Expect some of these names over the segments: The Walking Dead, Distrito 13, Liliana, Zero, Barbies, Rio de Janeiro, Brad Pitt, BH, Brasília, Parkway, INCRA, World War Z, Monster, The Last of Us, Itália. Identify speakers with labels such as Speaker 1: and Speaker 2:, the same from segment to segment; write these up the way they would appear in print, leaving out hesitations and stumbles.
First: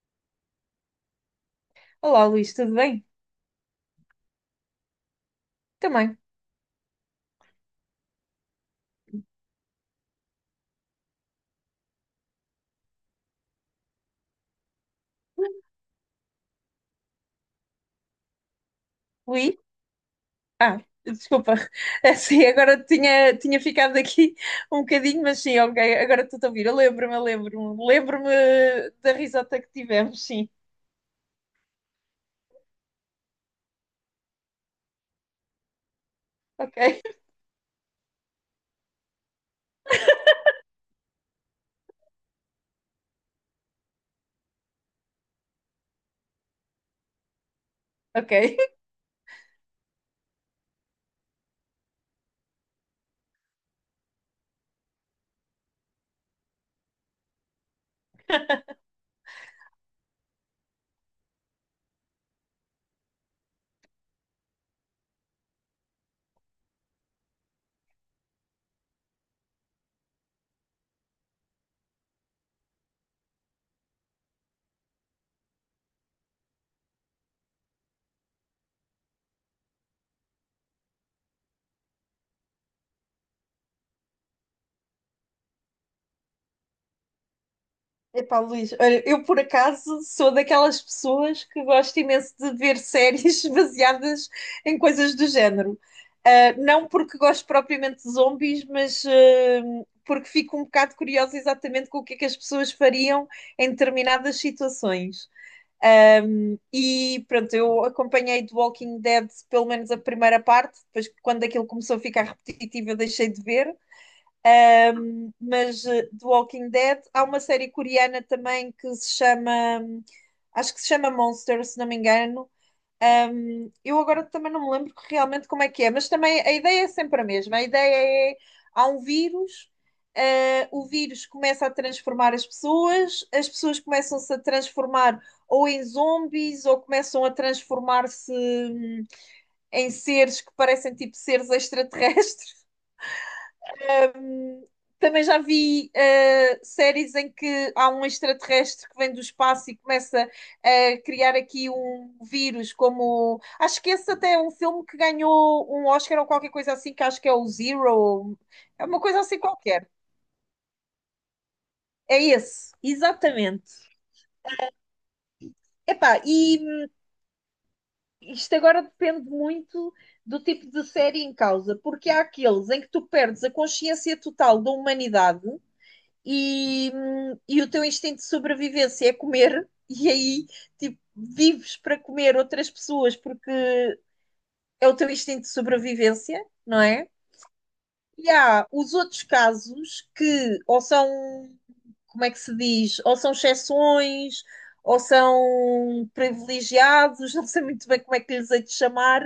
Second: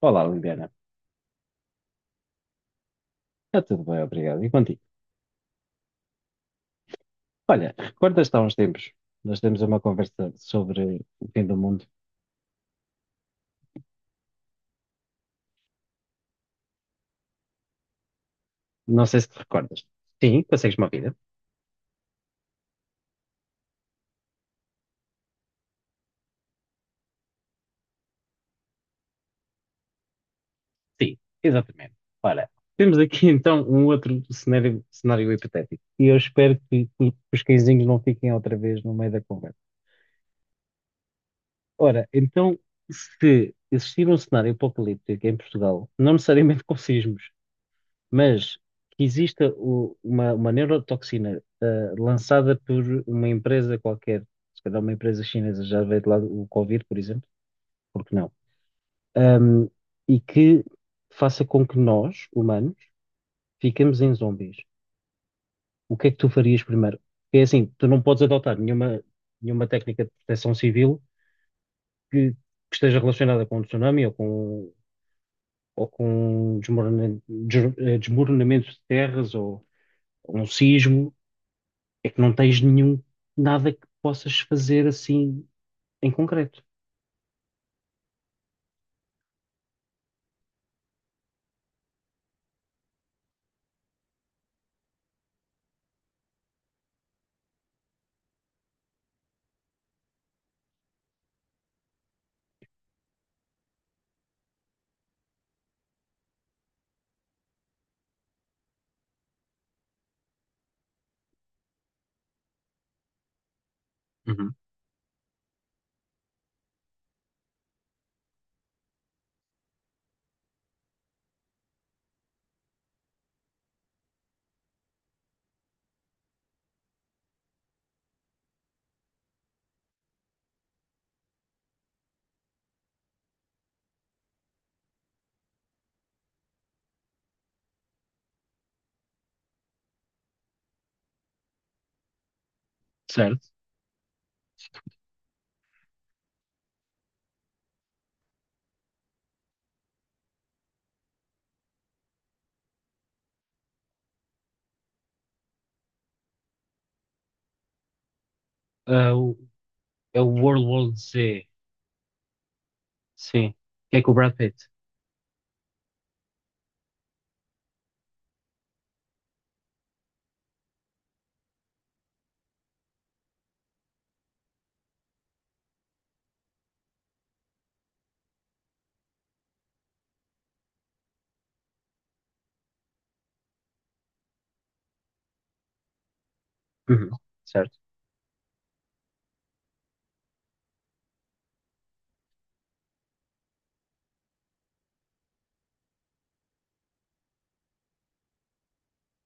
Speaker 1: Olá, Liliana.
Speaker 2: Olá, Luís, tudo bem?
Speaker 1: Está tudo bem, obrigado. E contigo?
Speaker 2: Também.
Speaker 1: Olha, recordas-te há uns tempos, nós temos uma conversa sobre o fim do mundo. Não sei se te
Speaker 2: Luís?
Speaker 1: recordas. Sim, consegues
Speaker 2: Ah,
Speaker 1: uma vida?
Speaker 2: desculpa. Sim. Agora tinha ficado aqui um bocadinho, mas sim, ok, agora estou a ouvir. Eu lembro-me, eu lembro-me. Lembro-me da risota que tivemos, sim.
Speaker 1: Sim, exatamente. Ora, temos aqui então um outro cenário, cenário hipotético. E eu espero
Speaker 2: Ok,
Speaker 1: que os cãezinhos não fiquem outra vez no meio da conversa. Ora, então, se existir um cenário apocalíptico em Portugal, não necessariamente com sismos, mas
Speaker 2: ok.
Speaker 1: que exista uma neurotoxina lançada por uma empresa qualquer, se calhar uma empresa chinesa, já veio de lá o Covid, por exemplo, porque não? Ahm, e que faça com que nós, humanos, fiquemos em zombies. O que é que tu farias primeiro? Porque é assim, tu não podes adotar nenhuma técnica de proteção civil que esteja relacionada com um tsunami ou com, ou com desmoronamento, desmoronamento de terras ou um sismo. É que não tens nada que possas fazer assim em concreto.
Speaker 2: Epá, Luís, olha, eu por acaso sou daquelas pessoas que gosto imenso de ver séries baseadas em coisas do género. Ah, não porque gosto propriamente de zombies, mas porque fico um bocado curiosa exatamente com o que é que as pessoas fariam em determinadas situações. E pronto, eu acompanhei The Walking Dead pelo menos a primeira parte, depois quando aquilo começou a ficar repetitivo eu deixei de ver,
Speaker 1: Uhum.
Speaker 2: mas The Walking Dead. Há uma série coreana também que se chama, acho que se chama Monster, se não me engano. Eu agora também não me lembro realmente como é que é, mas também a ideia é sempre a mesma. A ideia é, há um vírus, o vírus começa a transformar as pessoas começam-se a transformar ou em zombies, ou começam a transformar-se em seres que parecem tipo seres extraterrestres.
Speaker 1: Certo.
Speaker 2: Também já vi séries em que há um extraterrestre que vem do espaço e começa a criar aqui um vírus, como acho que esse até é um filme que ganhou um Oscar ou qualquer coisa assim, que acho que é o Zero, é uma
Speaker 1: Ah,
Speaker 2: coisa assim qualquer.
Speaker 1: é o World War Z,
Speaker 2: É esse,
Speaker 1: sim,
Speaker 2: exatamente.
Speaker 1: que é com o Brad Pitt.
Speaker 2: Epá, e isto agora depende muito do tipo de série em causa, porque há aqueles em que tu perdes a consciência total da humanidade e, e o teu instinto de sobrevivência é comer, e aí tipo, vives para comer outras pessoas porque é o teu instinto de sobrevivência, não é?
Speaker 1: Uhum. Certo?
Speaker 2: E há os outros casos que ou são, como é que se diz, ou são exceções, ou são privilegiados, não sei muito bem como é que lhes hei de chamar,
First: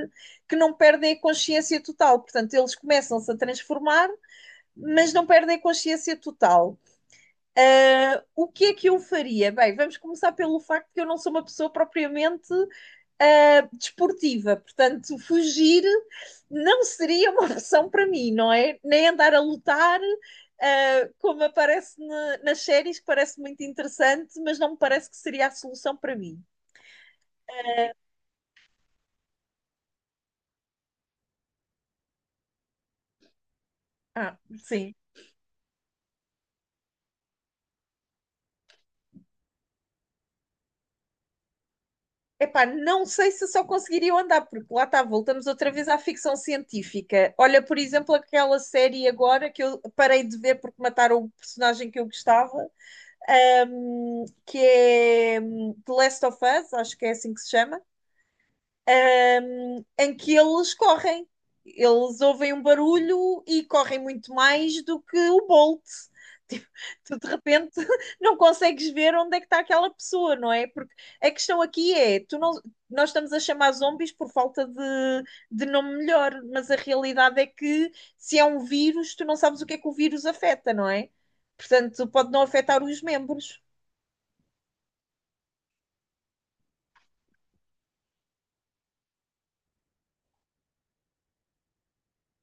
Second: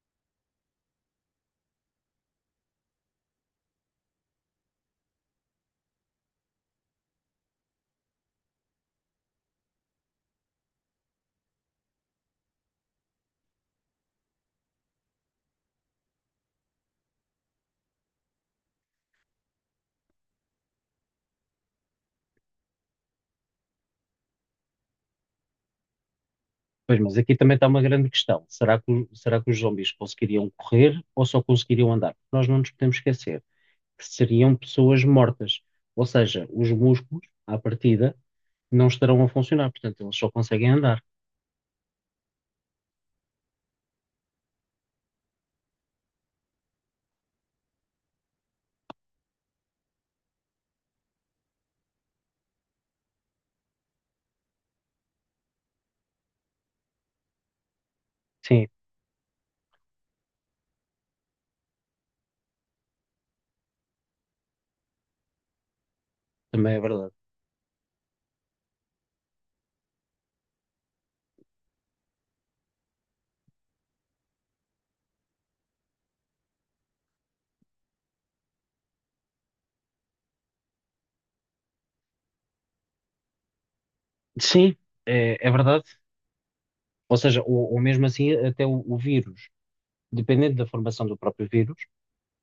Speaker 2: que não perdem a consciência total. Portanto, eles começam-se a transformar, mas não perdem a consciência total. O que é que eu faria? Bem, vamos começar pelo facto que eu não sou uma pessoa propriamente desportiva, portanto, fugir não seria uma opção para mim, não é? Nem andar a lutar, como aparece nas séries, que parece muito interessante, mas não me parece que seria a solução para mim.
Speaker 1: Pois, mas aqui também está uma grande questão. Será que os zombies conseguiriam correr ou só conseguiriam andar? Nós não nos podemos esquecer que
Speaker 2: Ah,
Speaker 1: seriam
Speaker 2: sim.
Speaker 1: pessoas mortas, ou seja, os músculos, à partida, não estarão a funcionar, portanto, eles só conseguem andar.
Speaker 2: Epá, não sei se só conseguiria andar, porque lá está, voltamos outra vez à ficção científica. Olha, por exemplo, aquela série agora que eu parei de ver porque mataram o personagem que eu gostava, The Last of Us, acho que é assim que se chama,
Speaker 1: Sim,
Speaker 2: em que eles correm. Eles ouvem um barulho e correm muito mais do que o Bolt. Tipo,
Speaker 1: também é verdade.
Speaker 2: tu de repente não consegues ver onde é que está aquela pessoa, não é? Porque a questão aqui é, tu não, nós estamos a chamar zombies por falta de nome melhor, mas a realidade é que se é um vírus, tu não sabes o que é que o vírus afeta, não é? Portanto, pode não afetar os membros.
Speaker 1: Sim, é verdade. Ou seja, ou mesmo assim, até o vírus, dependendo da formação do próprio vírus,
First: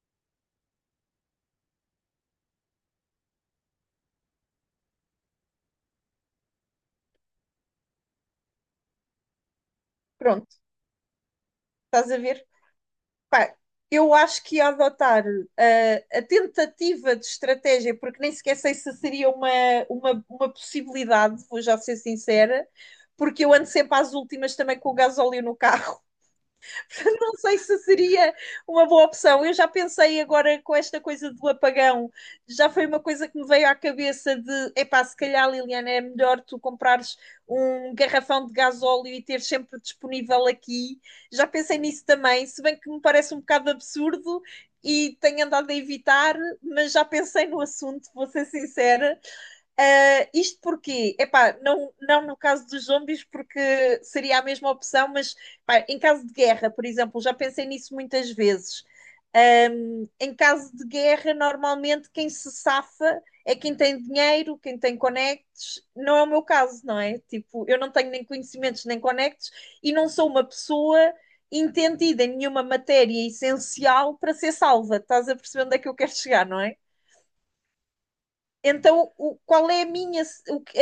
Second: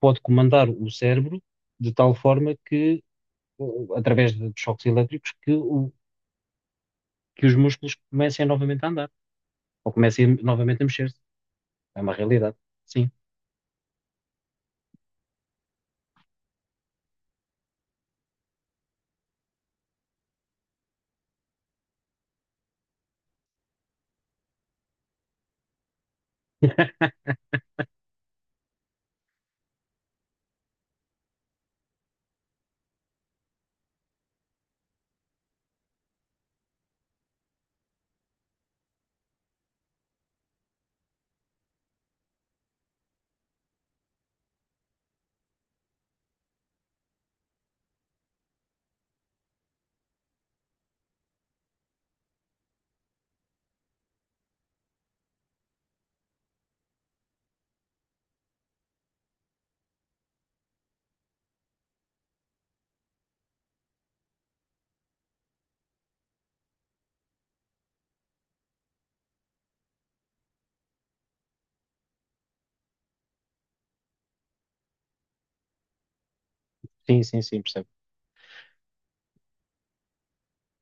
Speaker 1: pode comandar o cérebro de tal forma que, eh, através de choques elétricos, que os músculos comecem novamente a andar, ou comecem
Speaker 2: Pronto,
Speaker 1: novamente a mexer-se. É
Speaker 2: estás
Speaker 1: uma
Speaker 2: a ver?
Speaker 1: realidade. Sim,
Speaker 2: Pá, eu acho que ia adotar tentativa de estratégia, porque nem sequer sei se seria uma, uma possibilidade, vou já ser sincera, porque eu ando sempre às últimas também com o gasóleo no carro. Portanto, não sei se seria uma boa opção. Eu já pensei agora com esta coisa do apagão, já foi uma coisa que me veio à cabeça de, epá, se calhar, Liliana, é melhor tu comprares um garrafão de gasóleo e ter sempre disponível aqui. Já pensei nisso também, se bem que me parece um bocado absurdo e tenho andado a evitar, mas já pensei no assunto, vou ser sincera. Ah, isto porquê? Epá, não, não no caso dos zombies, porque seria a mesma opção, mas pá, em caso de guerra, por exemplo, já pensei nisso muitas vezes. Em caso de guerra, normalmente quem se safa é quem tem dinheiro, quem tem conectos. Não é o meu caso, não é? Tipo, eu não tenho nem conhecimentos nem conectos e não sou uma pessoa entendida em nenhuma matéria essencial para ser salva. Estás a perceber onde é que eu quero chegar, não é?
Speaker 1: sim, sim, sim, percebo.
Speaker 2: Então, qual é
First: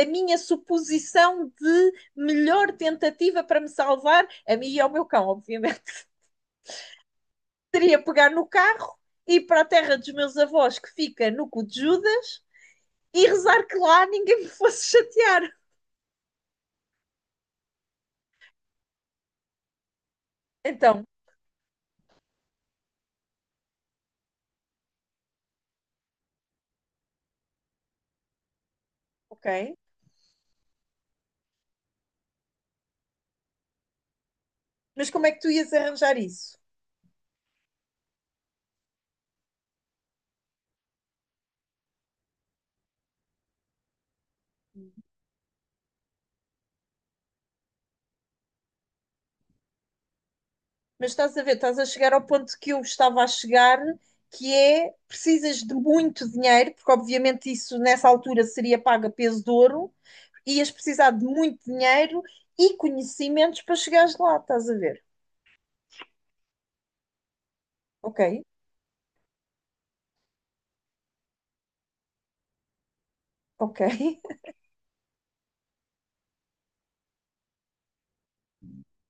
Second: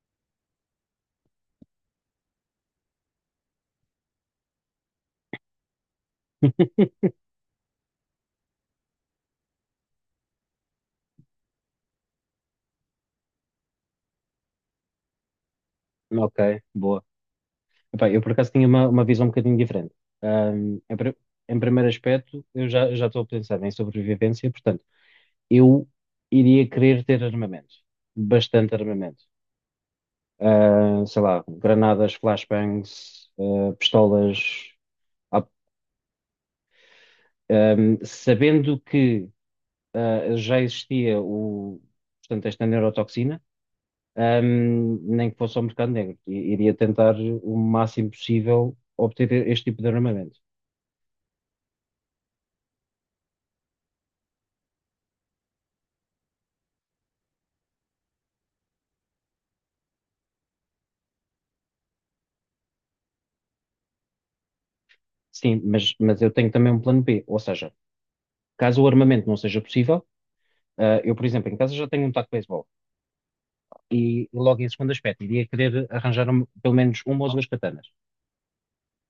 Speaker 2: a minha suposição de melhor tentativa para me salvar, a mim e ao meu cão, obviamente? Seria pegar no carro, ir para a terra dos meus avós, que fica no cu de Judas, e rezar que lá ninguém me fosse chatear.
Speaker 1: Ok, boa. Epá, eu por acaso tinha uma visão um bocadinho diferente. Ahm, em,
Speaker 2: Então,
Speaker 1: pri- em primeiro aspecto, eu já estou a pensar em sobrevivência, portanto, eu iria querer ter armamentos, bastante armamento.
Speaker 2: ok.
Speaker 1: Sei lá, granadas, flashbangs, pistolas.
Speaker 2: Mas como é que
Speaker 1: Ah,
Speaker 2: tu ias arranjar isso?
Speaker 1: Sabendo que já existia portanto, esta neurotoxina, nem que fosse ao mercado negro, iria tentar o máximo possível obter este tipo de armamento.
Speaker 2: Mas estás a ver, estás a chegar ao ponto que eu estava a chegar, que é precisas de muito dinheiro, porque obviamente isso nessa altura seria pago a peso de ouro, ias precisar de muito dinheiro e conhecimentos para chegares lá, estás a ver?
Speaker 1: Sim, mas eu tenho também um plano B, ou seja,
Speaker 2: Ok,
Speaker 1: caso o armamento não seja possível, eu, por exemplo, em casa já tenho um taco de beisebol
Speaker 2: ok.
Speaker 1: e logo em segundo aspecto iria querer arranjar pelo menos uma ou duas katanas,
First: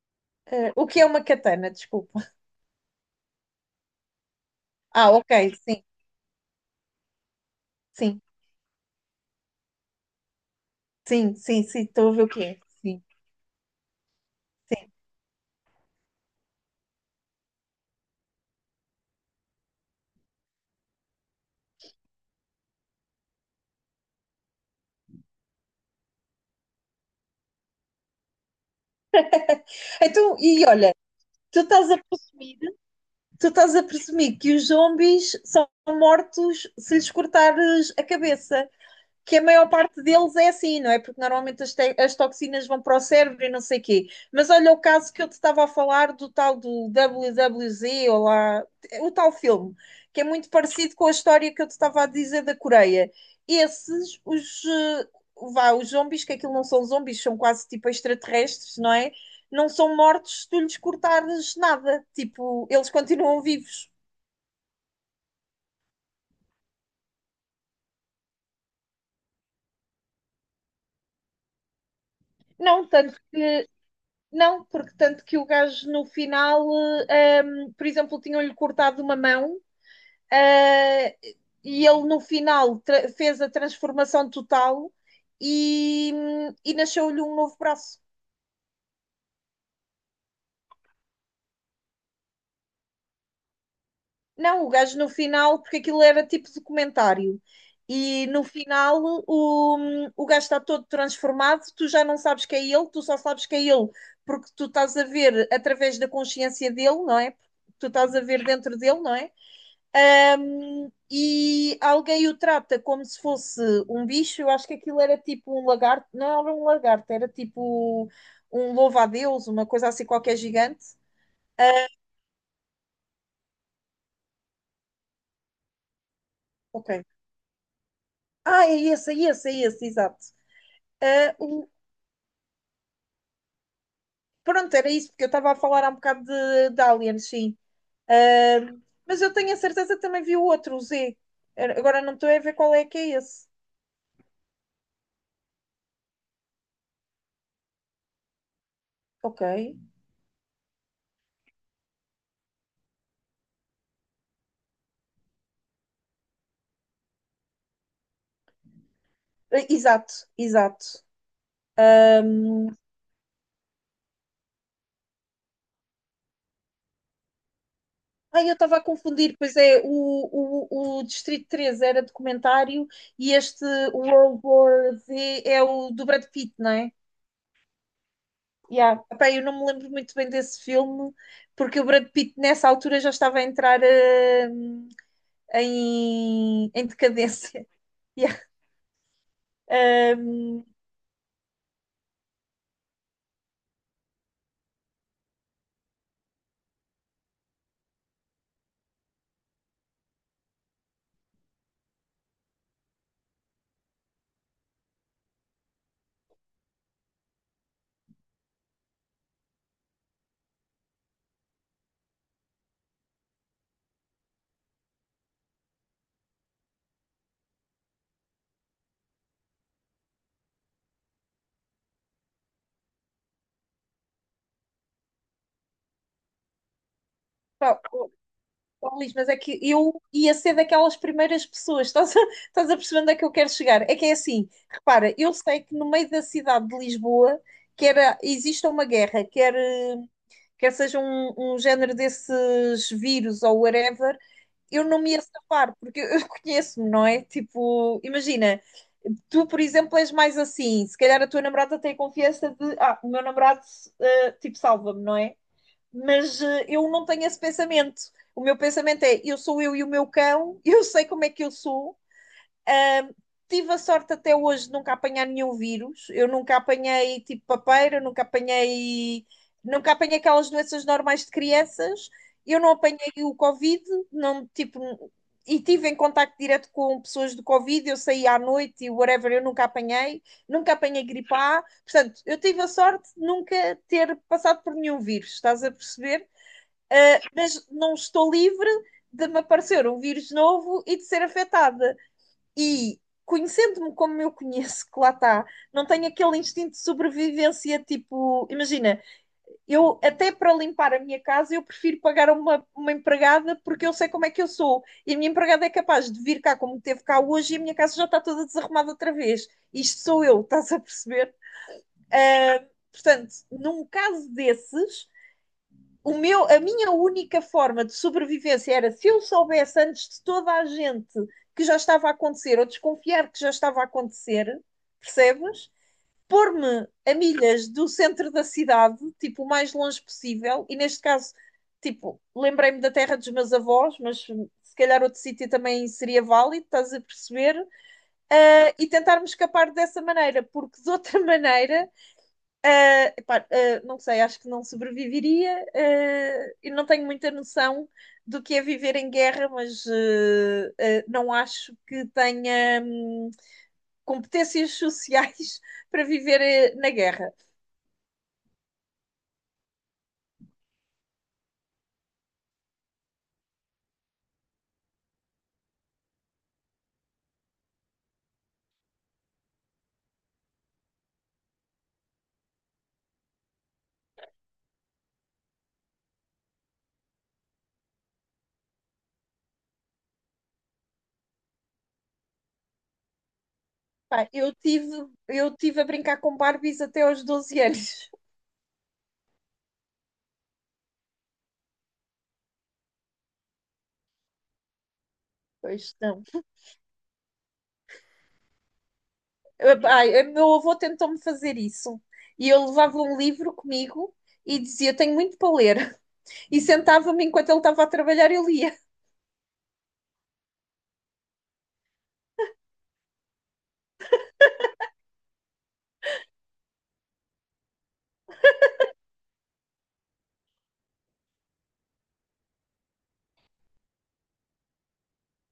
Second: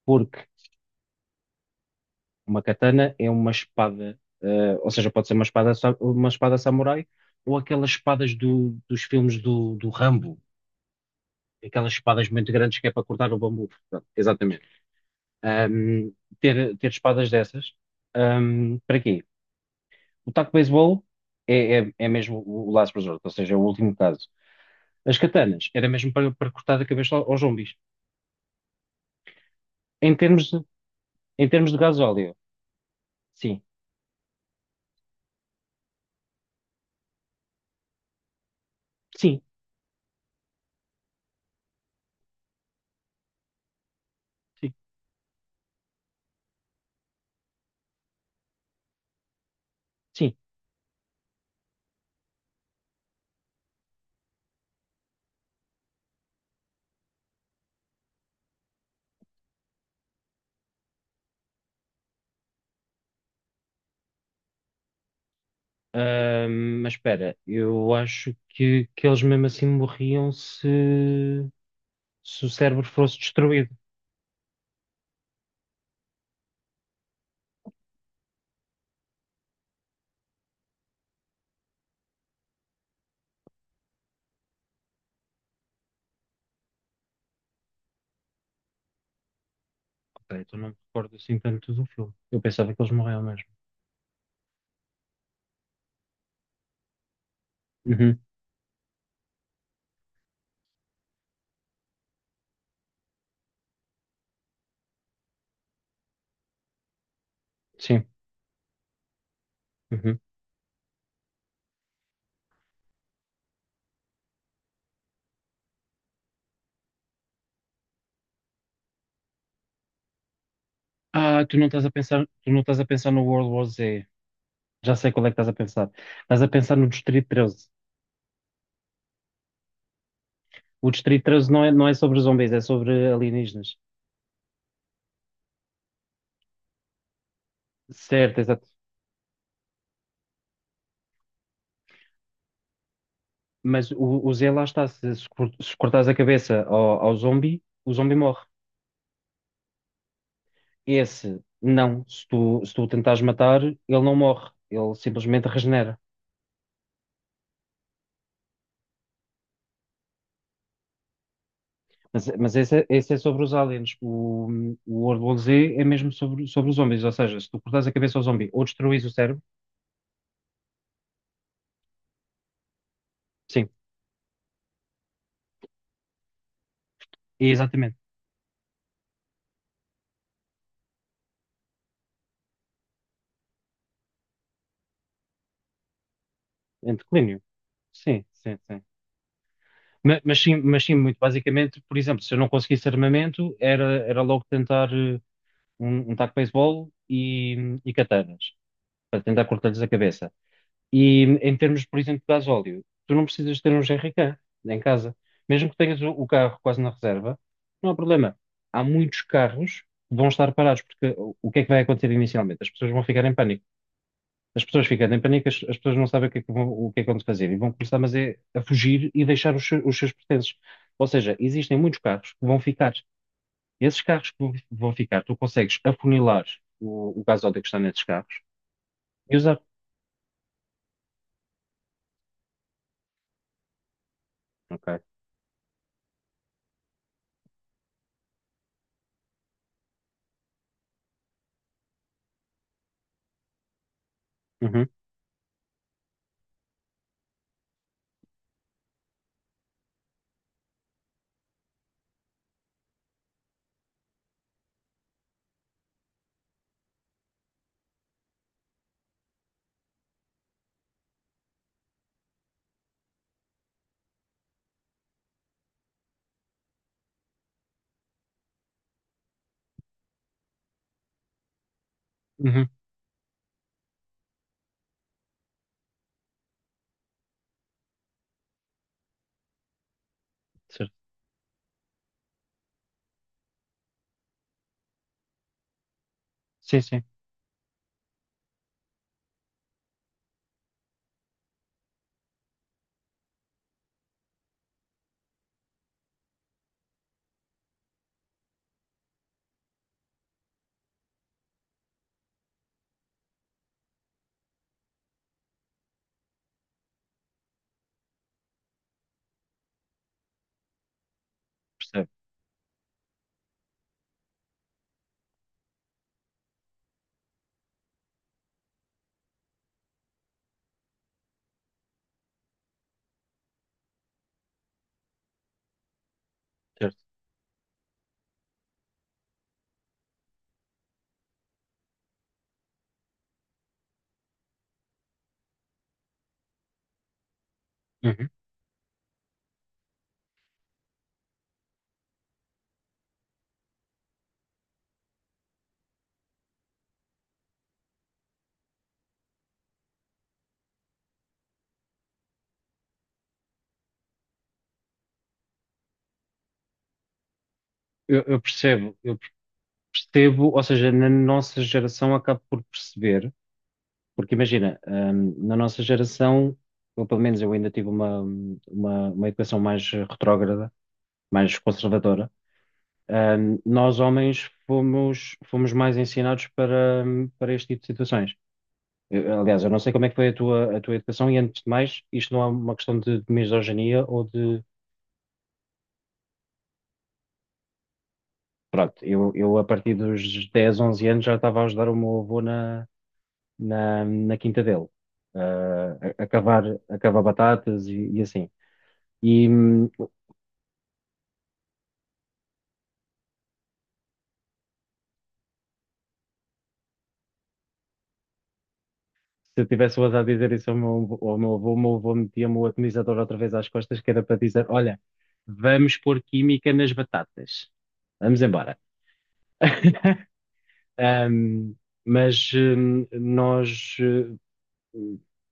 Speaker 1: porque...
Speaker 2: O que é uma katana? Desculpa.
Speaker 1: Uma katana é uma espada, ou seja,
Speaker 2: Ah, ok,
Speaker 1: pode ser uma espada,
Speaker 2: sim,
Speaker 1: uma espada samurai, ou aquelas
Speaker 2: sim,
Speaker 1: espadas dos filmes do Rambo,
Speaker 2: sim, sim, sim,
Speaker 1: aquelas
Speaker 2: estou a ver
Speaker 1: espadas
Speaker 2: o que
Speaker 1: muito
Speaker 2: é.
Speaker 1: grandes que é
Speaker 2: Sim,
Speaker 1: para cortar o bambu. Pronto, exatamente.
Speaker 2: sim.
Speaker 1: Ahm, ter espadas dessas, para quê? O taco de beisebol é mesmo o last resort, ou seja, é o último caso. As katanas era mesmo para, cortar a cabeça aos zombies. Em
Speaker 2: Então,
Speaker 1: termos de,
Speaker 2: e olha,
Speaker 1: em
Speaker 2: tu
Speaker 1: termos de
Speaker 2: estás a
Speaker 1: gasóleo,
Speaker 2: presumir, tu
Speaker 1: sim,
Speaker 2: estás a presumir que os zombies são mortos se lhes cortares a cabeça. Que a
Speaker 1: sim,
Speaker 2: maior parte deles é assim, não é? Porque normalmente as, as, toxinas vão para o cérebro e não sei o quê. Mas olha
Speaker 1: sim,
Speaker 2: o caso que eu te estava a falar do tal do WWZ ou lá, o tal filme, que é
Speaker 1: sim.
Speaker 2: muito parecido com a história que eu te estava a dizer da Coreia. Esses, vá, os zombies, que aquilo não são zombies, são quase tipo extraterrestres, não é? Não são mortos se tu lhes cortares nada. Tipo, eles continuam vivos.
Speaker 1: Ah, mas espera, eu acho que eles mesmo assim morriam se o cérebro
Speaker 2: Não,
Speaker 1: fosse
Speaker 2: tanto.
Speaker 1: destruído.
Speaker 2: Não, porque tanto que o gajo no final, por exemplo, tinham-lhe cortado uma mão, eh, e ele no final fez a transformação total e, e nasceu-lhe um novo braço.
Speaker 1: Ok, então não me recordo assim tanto do filme. Eu pensava que eles morriam mesmo.
Speaker 2: Não, o gajo no final, porque aquilo era tipo documentário.
Speaker 1: Uhum,
Speaker 2: E no final o, o gajo está todo transformado, tu já não sabes que é ele, tu só sabes que é ele, porque tu estás a ver através da consciência dele, não é? Tu
Speaker 1: sim.
Speaker 2: estás a ver dentro dele, não é?
Speaker 1: Uhum.
Speaker 2: E alguém o trata como se fosse um bicho. Eu acho que aquilo era tipo um lagarto, não era um lagarto, era tipo um louva-a-Deus, uma coisa assim qualquer gigante.
Speaker 1: Ah, tu não estás
Speaker 2: Ah,
Speaker 1: a pensar, tu não estás a pensar no World War Z. Já sei qual é que estás a pensar. Estás a pensar no
Speaker 2: ok.
Speaker 1: Distrito 13.
Speaker 2: Ah, é esse, é esse, é esse, exato.
Speaker 1: O Distrito
Speaker 2: Ah,
Speaker 1: 13 não é, não é sobre zombies, é sobre alienígenas.
Speaker 2: pronto, era isso, porque eu estava a falar há um bocado de aliens, sim.
Speaker 1: Certo, exato.
Speaker 2: Ah, mas eu tenho a certeza que também vi o outro, o Z. Agora não estou a ver qual é que é esse.
Speaker 1: Mas o Z lá está, se cortares a cabeça ao zombie, o zombie morre.
Speaker 2: Ok.
Speaker 1: Esse, não. Se tu o tentares matar, ele não morre. Ele simplesmente regenera.
Speaker 2: Ah, exato, exato.
Speaker 1: Mas esse é sobre os aliens. O World War Z é mesmo sobre os zombies. Ou seja, se tu cortares a cabeça ao
Speaker 2: Ai,
Speaker 1: zombie
Speaker 2: eu
Speaker 1: ou
Speaker 2: estava a
Speaker 1: destruís o
Speaker 2: confundir,
Speaker 1: cérebro,
Speaker 2: pois é, o, Distrito 13 era documentário e este
Speaker 1: sim,
Speaker 2: World War Z é o do Brad Pitt, não é?
Speaker 1: é exatamente.
Speaker 2: Yeah. Epá, eu não me lembro muito bem desse filme, porque o Brad Pitt nessa altura já estava a entrar em
Speaker 1: Em declínio.
Speaker 2: decadência.
Speaker 1: Sim,
Speaker 2: Yeah.
Speaker 1: sim, sim. Mas, sim, mas sim, muito basicamente, por exemplo, se eu não conseguisse armamento, era logo tentar um taco de beisebol e katanas, para tentar cortar-lhes a cabeça. E em termos, por exemplo, de gasóleo, tu não precisas ter um GRK em casa. Mesmo que tenhas o carro quase na reserva, não há problema. Há muitos carros que vão estar parados, porque o que é que vai acontecer inicialmente? As pessoas vão ficar em pânico. As pessoas ficando em pânico, as pessoas não sabem o que é que vão, fazer e vão começar, mas é, a fugir e deixar os seus pertences. Ou seja, existem muitos carros que vão ficar. Esses carros que vão ficar, tu consegues afunilar o gasóleo que está
Speaker 2: Pá,
Speaker 1: nesses
Speaker 2: oh,
Speaker 1: carros
Speaker 2: oh, Luís, mas
Speaker 1: e
Speaker 2: é que
Speaker 1: usar.
Speaker 2: eu ia ser daquelas primeiras pessoas, estás a perceber onde é que eu quero chegar? É que é assim,
Speaker 1: Ok.
Speaker 2: repara, eu sei que no meio da cidade de Lisboa quer, existe uma guerra, quer quer seja um género desses vírus ou whatever, eu
Speaker 1: Uhum,
Speaker 2: não me ia safar, porque eu conheço-me, não é? Tipo, imagina, tu, por exemplo, és mais assim, se calhar a tua namorada tem a confiança de, ah, o meu namorado, tipo, salva-me, não é? Mas eu não tenho esse pensamento. O meu pensamento é, eu sou eu e o meu cão, eu sei como é que eu sou, tive a sorte até hoje de nunca apanhar nenhum vírus. Eu nunca apanhei tipo papeira, nunca apanhei, nunca apanhei aquelas doenças normais de crianças. Eu
Speaker 1: uhum,
Speaker 2: não apanhei o Covid, não, tipo, e tive em contacto direto com pessoas do Covid, eu saí à noite e whatever, eu nunca apanhei, nunca
Speaker 1: certo.
Speaker 2: apanhei gripe A, portanto, eu tive a sorte de nunca ter passado por nenhum vírus, estás a perceber?
Speaker 1: Sim, sim.
Speaker 2: Mas não estou livre de me aparecer um vírus novo e de ser afetada. E conhecendo-me como eu conheço, que lá está, não tenho aquele instinto de sobrevivência, tipo, imagina, eu até para limpar a minha casa eu prefiro pagar a uma empregada porque eu sei como é que eu sou. E a minha empregada é capaz de vir cá como teve cá hoje e a minha casa já está toda desarrumada outra vez. Isto sou eu, estás a perceber?
Speaker 1: Percebo,
Speaker 2: Portanto, num caso desses, o meu, a minha única forma de sobrevivência era se eu soubesse antes de toda a gente que já estava a acontecer, ou desconfiar que já estava a acontecer, percebes? Pôr-me
Speaker 1: certo.
Speaker 2: a milhas do centro da cidade, tipo, o mais longe possível, e neste caso, tipo, lembrei-me da terra dos meus avós, mas se calhar outro sítio também seria válido, estás a perceber?
Speaker 1: Uhum.
Speaker 2: E tentar-me escapar dessa maneira, porque de outra maneira não sei, acho que não sobreviveria. E não tenho muita noção do que é viver em guerra, mas não acho que tenha competências sociais para viver na guerra.
Speaker 1: Eu percebo, ou seja, na nossa geração acabo por perceber, porque imagina, na nossa geração, ou pelo menos eu ainda tive uma educação mais retrógrada, mais conservadora, nós homens fomos mais ensinados para, para este tipo de situações. Aliás, eu não sei como é que foi a tua, educação. E antes de mais, isto não é uma questão de misoginia ou
Speaker 2: Pá, eu
Speaker 1: de...
Speaker 2: tive, eu tive a brincar com Barbies até aos 12 anos.
Speaker 1: Pronto, eu a partir dos 10 11 anos já estava a ajudar o meu avô na quinta dele,
Speaker 2: Pois não.
Speaker 1: a cavar, a cavar batatas e assim. E
Speaker 2: Ah, pá, Meu avô tentou-me fazer isso. E eu levava um livro comigo e dizia: Tenho muito para ler. E sentava-me enquanto ele estava a trabalhar, eu lia.
Speaker 1: se eu tivesse o azar de dizer isso ao meu, avô, o meu avô metia-me o atomizador outra vez às costas, que era para dizer: Olha, vamos pôr química nas batatas, vamos embora. Ahm, mas nós,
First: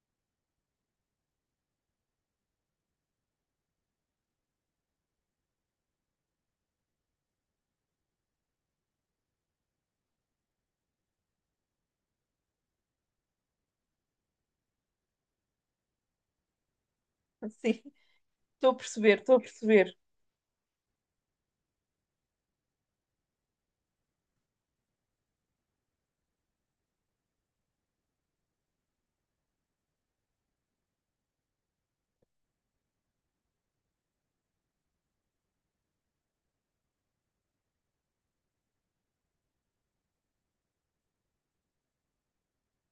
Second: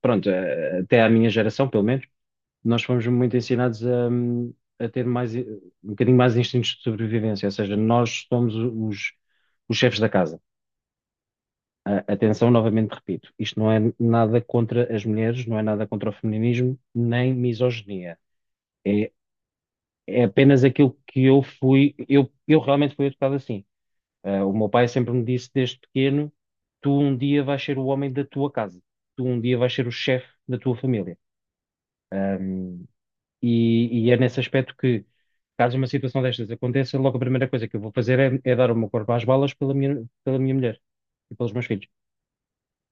Speaker 1: pronto, até à minha geração, pelo menos. Nós fomos muito ensinados a, ter mais, um bocadinho mais instintos de sobrevivência, ou seja, nós somos os chefes da casa. Atenção, novamente repito, isto não é nada contra as mulheres, não é nada contra o feminismo, nem
Speaker 2: Sim.
Speaker 1: misoginia.
Speaker 2: Estou a
Speaker 1: É,
Speaker 2: perceber, estou a perceber.
Speaker 1: é apenas aquilo que eu fui, eu realmente fui educado assim. Ah, o meu pai sempre me disse desde pequeno: tu um dia vais ser o homem da tua casa, tu um dia vais ser o chefe da tua família. E é nesse aspecto que, caso uma situação destas aconteça, logo a primeira coisa que eu vou fazer é dar o meu corpo às balas pela minha, mulher e pelos meus filhos.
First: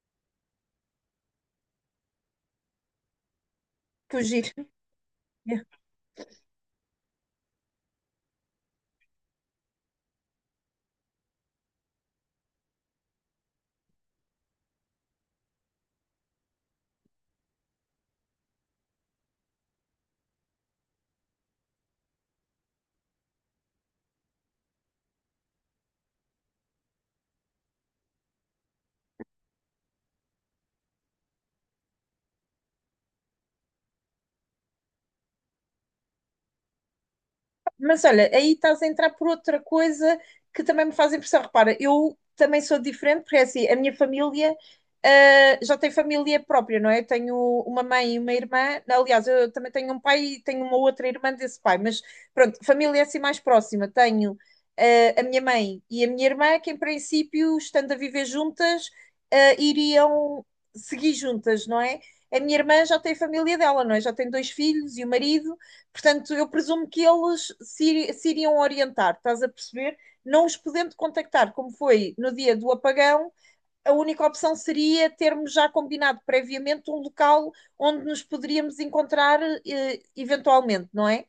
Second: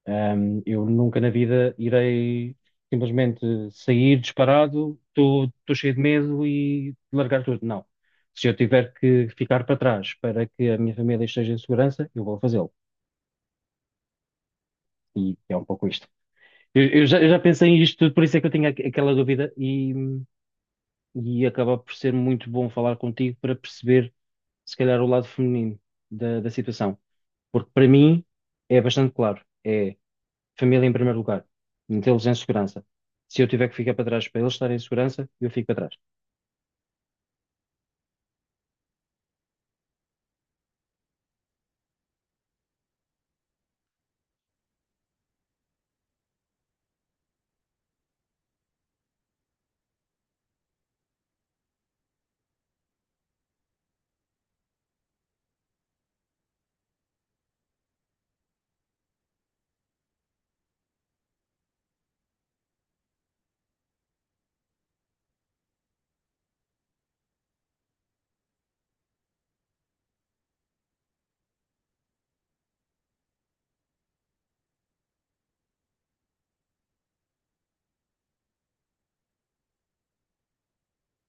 Speaker 1: Eu nunca na vida irei simplesmente sair
Speaker 2: Que giro.
Speaker 1: disparado, estou cheio de medo e largar tudo. Não. Se eu tiver que ficar para trás para que a minha família esteja em segurança, eu vou fazê-lo. E é um pouco isto. Eu já pensei em isto tudo, por isso é que eu tinha aquela dúvida e acaba por ser muito bom falar contigo para perceber, se calhar, o lado feminino da situação. Porque para mim é bastante claro. É família em primeiro lugar, metê-los em segurança. Se eu tiver que ficar para trás para eles estarem em segurança, eu fico para trás.
Speaker 2: Mas olha, aí estás a entrar por outra coisa que também me faz impressão. Repara, eu também sou diferente, porque é assim, a minha família já tem família própria, não é? Eu tenho uma mãe e uma irmã. Aliás, eu também tenho um pai e tenho uma outra irmã desse pai, mas pronto, família é assim mais próxima. Tenho a minha mãe e a minha irmã, que em princípio, estando a viver juntas, iriam seguir juntas, não é? A minha irmã já tem família dela, não é? Já tem dois filhos e o marido. Portanto, eu presumo que eles se, se iriam orientar, estás a perceber? Não os podendo contactar, como foi no dia do apagão, a única opção seria termos já combinado previamente um local onde nos poderíamos encontrar, eventualmente, não é?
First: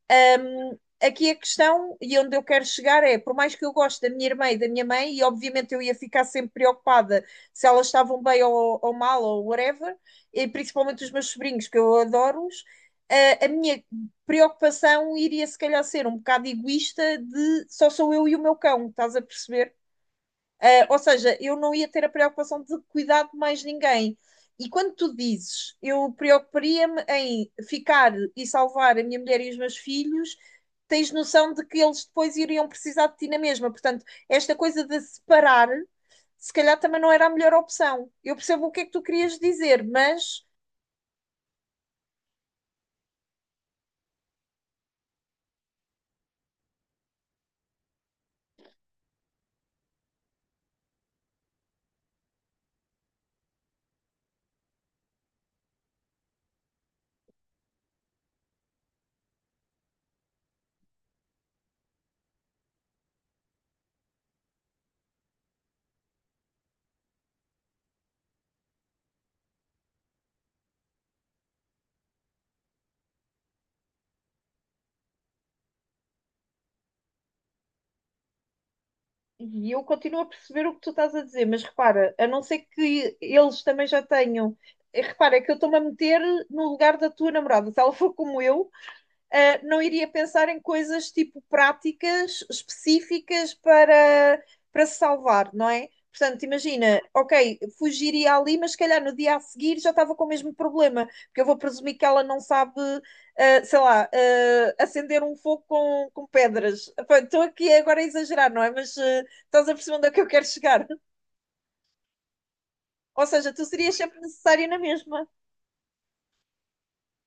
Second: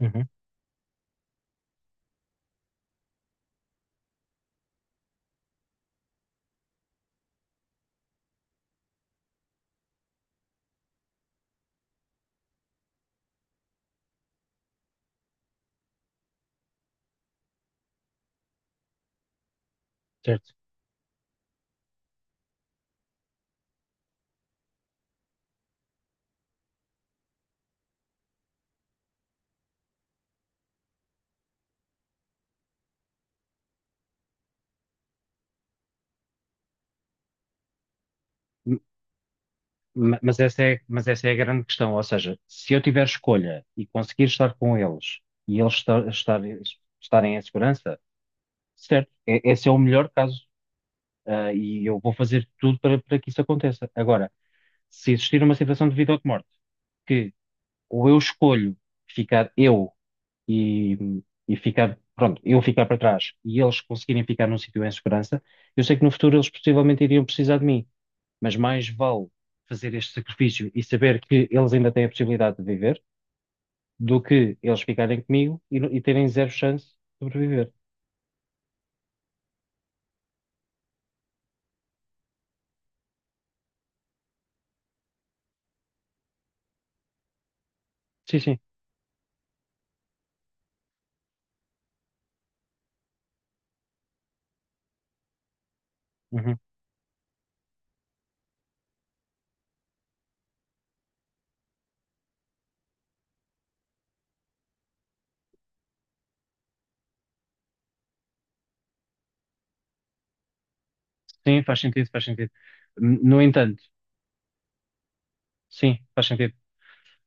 Speaker 1: Uhum,
Speaker 2: Um, Aqui a questão, e onde eu quero chegar, é: por mais que eu goste da minha irmã e da minha mãe, e obviamente eu ia ficar sempre preocupada se elas estavam bem ou mal ou whatever, e principalmente os meus sobrinhos, que eu adoro-os, a minha preocupação iria se calhar ser um bocado egoísta de só sou eu e o meu cão, estás a perceber?
Speaker 1: certo.
Speaker 2: Ou seja, eu não ia ter a preocupação de cuidar de mais ninguém. E quando tu dizes, eu preocuparia-me em ficar e salvar a minha mulher e os meus filhos, tens noção de que eles depois iriam precisar de ti na mesma. Portanto, esta coisa de separar, se calhar também não era a melhor opção. Eu percebo o que é que tu querias dizer,
Speaker 1: Mas
Speaker 2: mas.
Speaker 1: essa é a grande questão. Ou seja, se eu tiver escolha e conseguir estar com eles e eles estarem em segurança, certo, esse é o melhor caso. Ah, e eu vou fazer tudo para que isso aconteça. Agora, se existir uma situação de vida ou de morte que ou eu escolho ficar eu e ficar, pronto, eu ficar para trás e eles conseguirem ficar num sítio em segurança, eu sei que no futuro eles possivelmente iriam precisar de mim, mas mais vale fazer este sacrifício e saber que eles ainda têm a possibilidade de viver do que eles ficarem comigo e, no- e terem zero chance de sobreviver.
Speaker 2: E eu continuo a perceber o que tu estás a dizer, mas repara, a não ser que eles também já tenham. Repara, é que eu estou-me a meter no lugar da tua namorada. Se ela for
Speaker 1: Sim,
Speaker 2: como
Speaker 1: sim.
Speaker 2: eu, não iria pensar em coisas tipo práticas específicas para se salvar, não é? Portanto,
Speaker 1: Uhum.
Speaker 2: imagina, ok, fugiria ali, mas se calhar no dia a seguir já estava com o mesmo problema, porque eu vou presumir que ela não sabe, sei lá, acender um fogo com pedras. Pá, estou aqui agora a exagerar, não é? Mas estás a perceber onde é que eu quero chegar.
Speaker 1: Sim, faz sentido, faz sentido.
Speaker 2: Ou
Speaker 1: No
Speaker 2: seja, tu
Speaker 1: entanto,
Speaker 2: serias sempre necessária na mesma.
Speaker 1: sim, faz sentido.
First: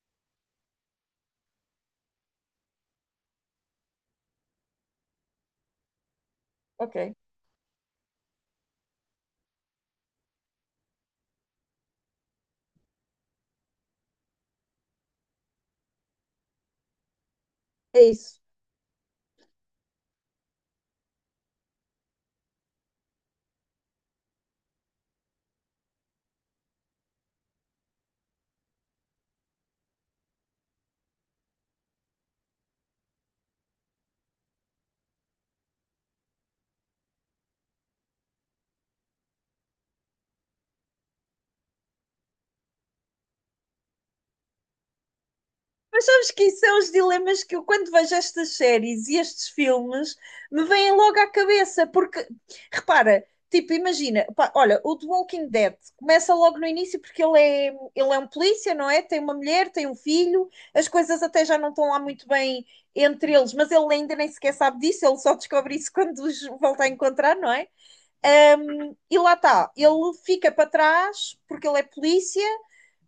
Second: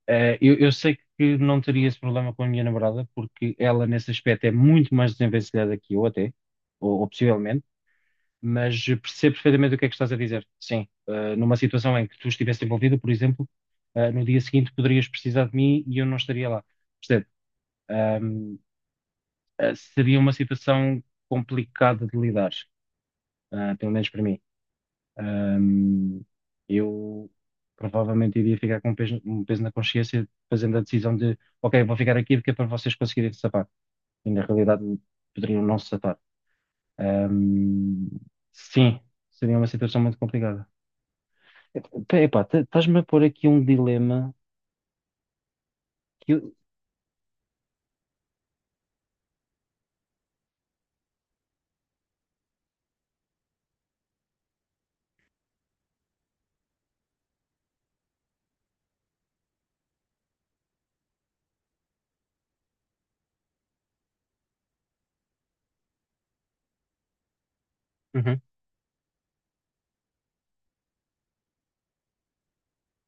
Speaker 1: Eu sei que não teria esse problema com a minha namorada, porque ela, nesse aspecto, é muito mais desenvencilhada que eu, até, ou
Speaker 2: Ok,
Speaker 1: possivelmente, mas percebo perfeitamente o que é que estás a dizer. Sim, numa situação em que tu estivesse envolvido, por exemplo, no dia seguinte poderias precisar de mim e eu não estaria lá. Percebo.
Speaker 2: é isso.
Speaker 1: Ahm, Seria uma situação complicada de lidar, pelo menos para mim. Ahm, eu provavelmente iria ficar com um peso na consciência fazendo a decisão de, ok, vou ficar aqui porque é para vocês conseguirem se safar. E na realidade poderiam não se safar. Ahm, sim, seria uma situação muito complicada. Epá, estás-me a pôr aqui um dilema
Speaker 2: Mas sabes
Speaker 1: que
Speaker 2: que
Speaker 1: eu...
Speaker 2: isso são os dilemas que eu, quando vejo estas séries e estes filmes, me vêm logo à cabeça, porque, repara, tipo, imagina, pá, olha, o The Walking Dead começa logo no início porque ele é um polícia, não é? Tem uma mulher, tem um filho, as coisas até já não estão lá muito bem entre eles, mas ele ainda nem sequer sabe disso, ele só descobre isso quando os volta a encontrar, não é?
Speaker 1: Uhum.
Speaker 2: E lá está, ele fica para trás porque ele é polícia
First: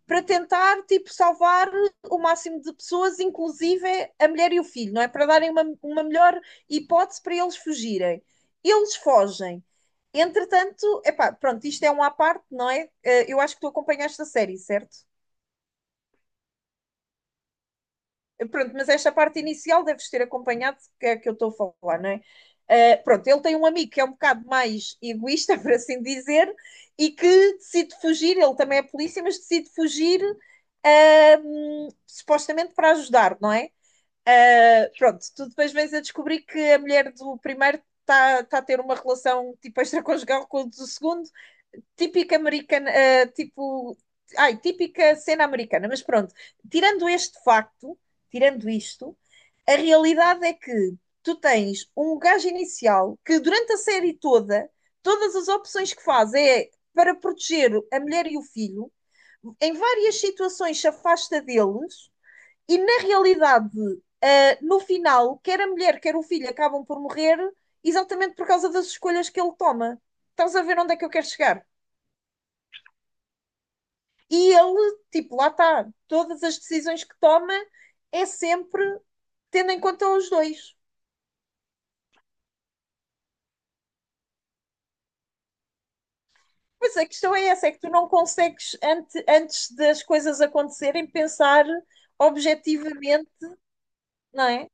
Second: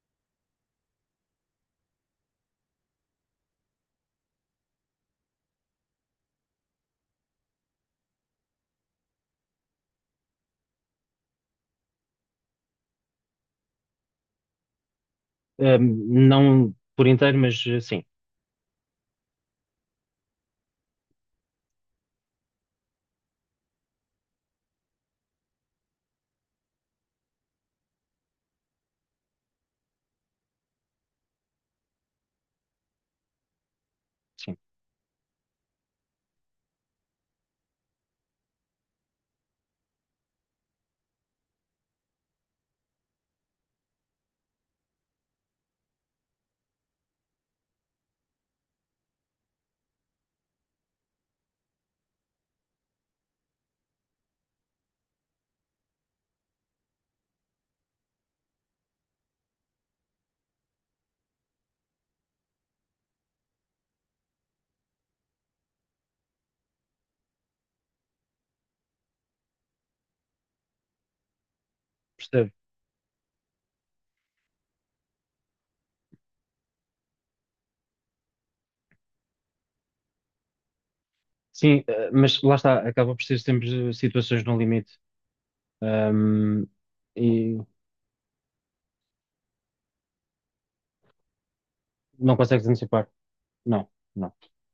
Speaker 2: para tentar tipo, salvar o máximo de pessoas, inclusive a mulher e o filho, não é? Para darem uma melhor hipótese para eles fugirem. Eles fogem. Entretanto, epá, pronto, isto é um à parte, não é? Eu acho que tu acompanhaste a série, certo?
Speaker 1: Não por inteiro, mas sim,
Speaker 2: Pronto, mas esta parte inicial deves ter acompanhado, que é que eu estou a falar, não é? Pronto, ele tem um amigo que é um bocado mais egoísta, por assim dizer, e que decide fugir, ele também é polícia, mas decide fugir supostamente para ajudar, não é?
Speaker 1: sim,
Speaker 2: Pronto, tu depois vens a descobrir que a mulher do primeiro está tá a ter uma relação tipo extraconjugal com o do segundo típica americana, tipo, ai, típica cena americana, mas pronto, tirando este facto, tirando isto, a realidade é que tu tens um gajo inicial que durante a série toda, todas as opções que faz é para proteger a mulher e o filho, em várias situações se afasta deles e na realidade, no final, quer a mulher, quer o filho acabam por morrer exatamente por causa das escolhas que ele toma. Estás a ver onde é que eu quero chegar?
Speaker 1: percebo.
Speaker 2: E ele, tipo, lá está, todas as decisões que toma é sempre tendo em conta os dois.
Speaker 1: Sim, mas lá está, acaba por ser sempre situações no limite. Ahm,
Speaker 2: Pois a questão é
Speaker 1: e
Speaker 2: essa, é que tu não consegues, antes das coisas acontecerem, pensar
Speaker 1: não consegues antecipar.
Speaker 2: objetivamente,
Speaker 1: Não, não.
Speaker 2: não é?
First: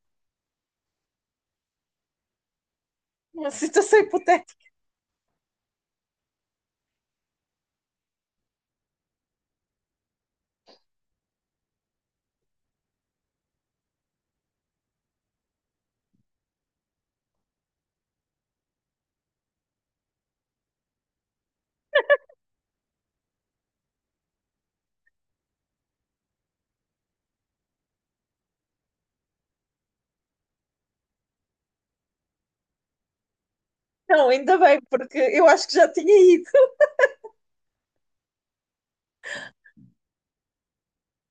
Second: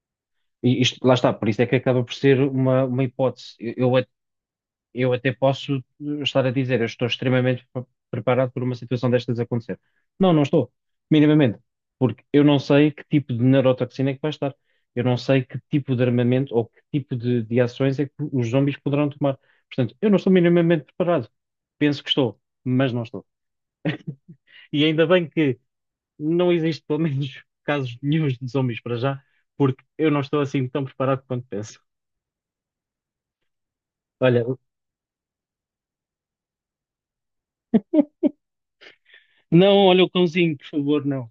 Speaker 1: E isto, lá está, por isso é que acaba por ser uma
Speaker 2: Uma
Speaker 1: hipótese. Eu, eu
Speaker 2: situação
Speaker 1: a-
Speaker 2: hipotética.
Speaker 1: eu até posso estar a dizer, eu estou extremamente preparado por uma situação destas acontecer. Não, não estou, minimamente, porque eu não sei que tipo de neurotoxina é que vai estar. Eu não sei que tipo de armamento ou que tipo de ações é que os zombies poderão tomar. Portanto, eu não estou minimamente preparado. Penso que estou, mas não estou. E ainda bem que não existe, pelo menos, casos nenhuns de zombies para já, porque eu não estou assim tão preparado quanto penso.
Speaker 2: Não,
Speaker 1: Olha,
Speaker 2: ainda bem, porque eu acho que já tinha ido.
Speaker 1: não, olha o cãozinho, por favor, não.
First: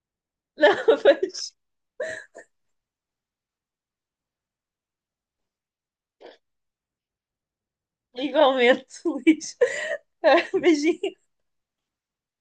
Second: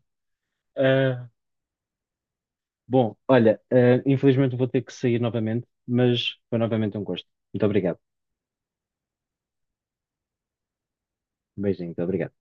Speaker 2: Não,
Speaker 1: Ah,
Speaker 2: mas
Speaker 1: bom, olha, infelizmente vou ter que sair novamente, mas foi novamente um gosto. Muito obrigado.
Speaker 2: igualmente, Luís. Beijinho.
Speaker 1: Um beijinho, muito obrigado.